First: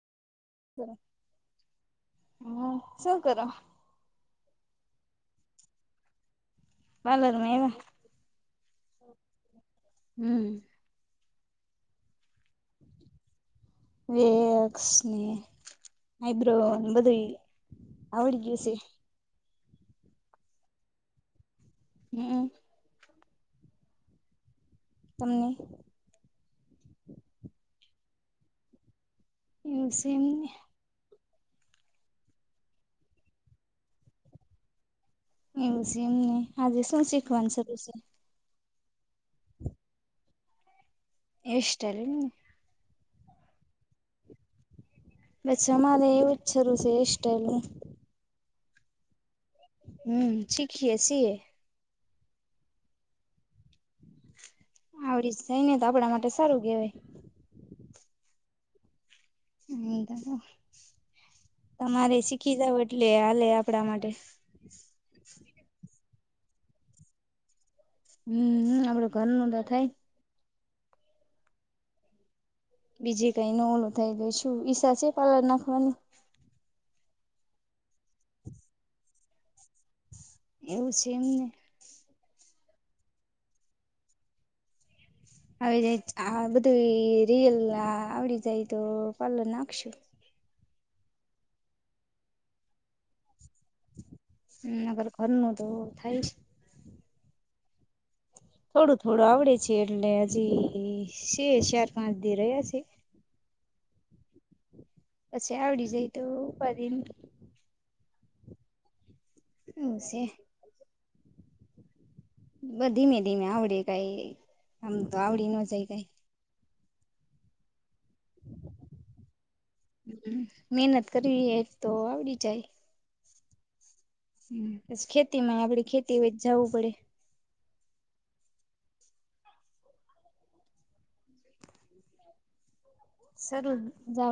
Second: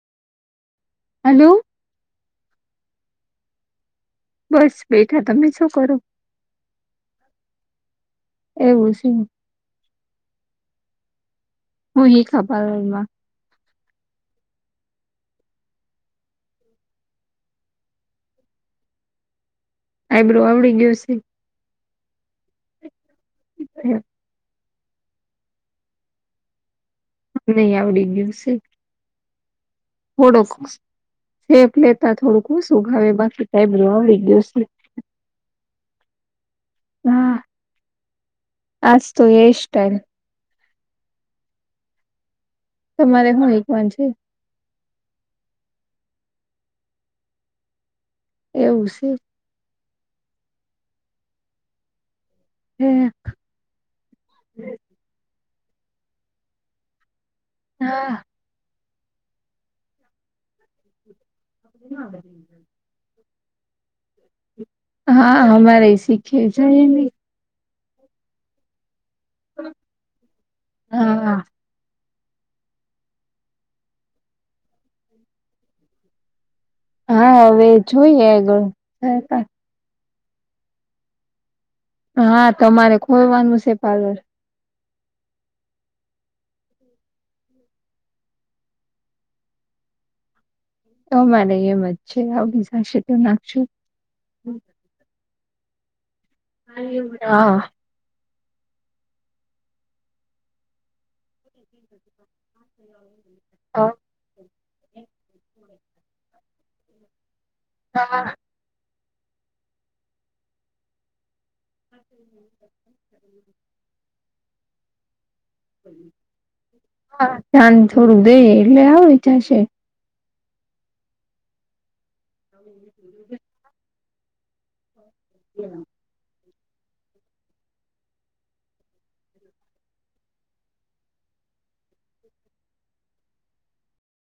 [unintelligible] Hello. હમ, શું કરો? બસ બેઠા. તમે શું કરો? પાર્લર માહી આવ્યા એવું છે હું હમ્મ. [unintelligible] ખબરમાં વેક્સ ની આઈબ્રો અને બધુંય આવડી ગયું છે. આઈબ્રો આવડી ગ્યું છે. હમ્મ. [inaudible] તમને? મને આવડી ગ્યું છે. એવું છે એમને થોડોક સેફ લેતા થોડુંક ઓછું ફાવે બાકી ટાઈબ આયર્બ્રો ગયું છે. એવું છે એમને આજે શું હા શીખવાનું છે બીજે આજ તો હેરસ્ટાઇલ. હેર સ્ટાઇલ એમને. તમારે હું હિંકવાન છે? બસ અમારે એવુજ સરુ છે હેર સ્ટાઈલનું એવું છે. હમ્મ, શીખીએ છીએ. હમ્મ. આવડી જ જાય ને તો આપડા માટે સારું કહેવાય. હા. હમ્મ તમારે શીખી જાવ એટલે હાલે આપડા માટે. હા અમારે શીખે જાયને. હમ્મ, આપડે ઘરનું તો થાય. હા. બીજે કઈ ન ઓલું થાય તો શું ઈચ્છા છે, પાર્લર નાખવાની હા, હવે જોઈએ આગળ એવું છે એમને હા તમારે ખોલવાનું છે પાર્લર. આવી જાય આ બધું રિયલ આવડી જાય તો પાર્લર નાખશું. તો મારે એમ જ છે, આવડી જશે તો નાખશું. હમ અગર ઘરનું તો થાય છે. હ વડા, હા. થોડું થોડું આવડે છે એટલે હજી સે શાર પાંચ દી રહ્યા છે. હા. પછી આવડી જાઈ તો ઉપાદી નહીં. તમારા હું છે. બ ધીમે ધીમે આવડે કઈ આમ તો આવડી નો જાય કઈ. હા ધ્યાન થોડું દઈએ એટલે આવડી જશે. હ મહેનત કરવી એ તો આવડી જાય. હમ પસ ખેતીમાં આપડી ખેતી હોય જ જવું પડે. શરૂ જાવ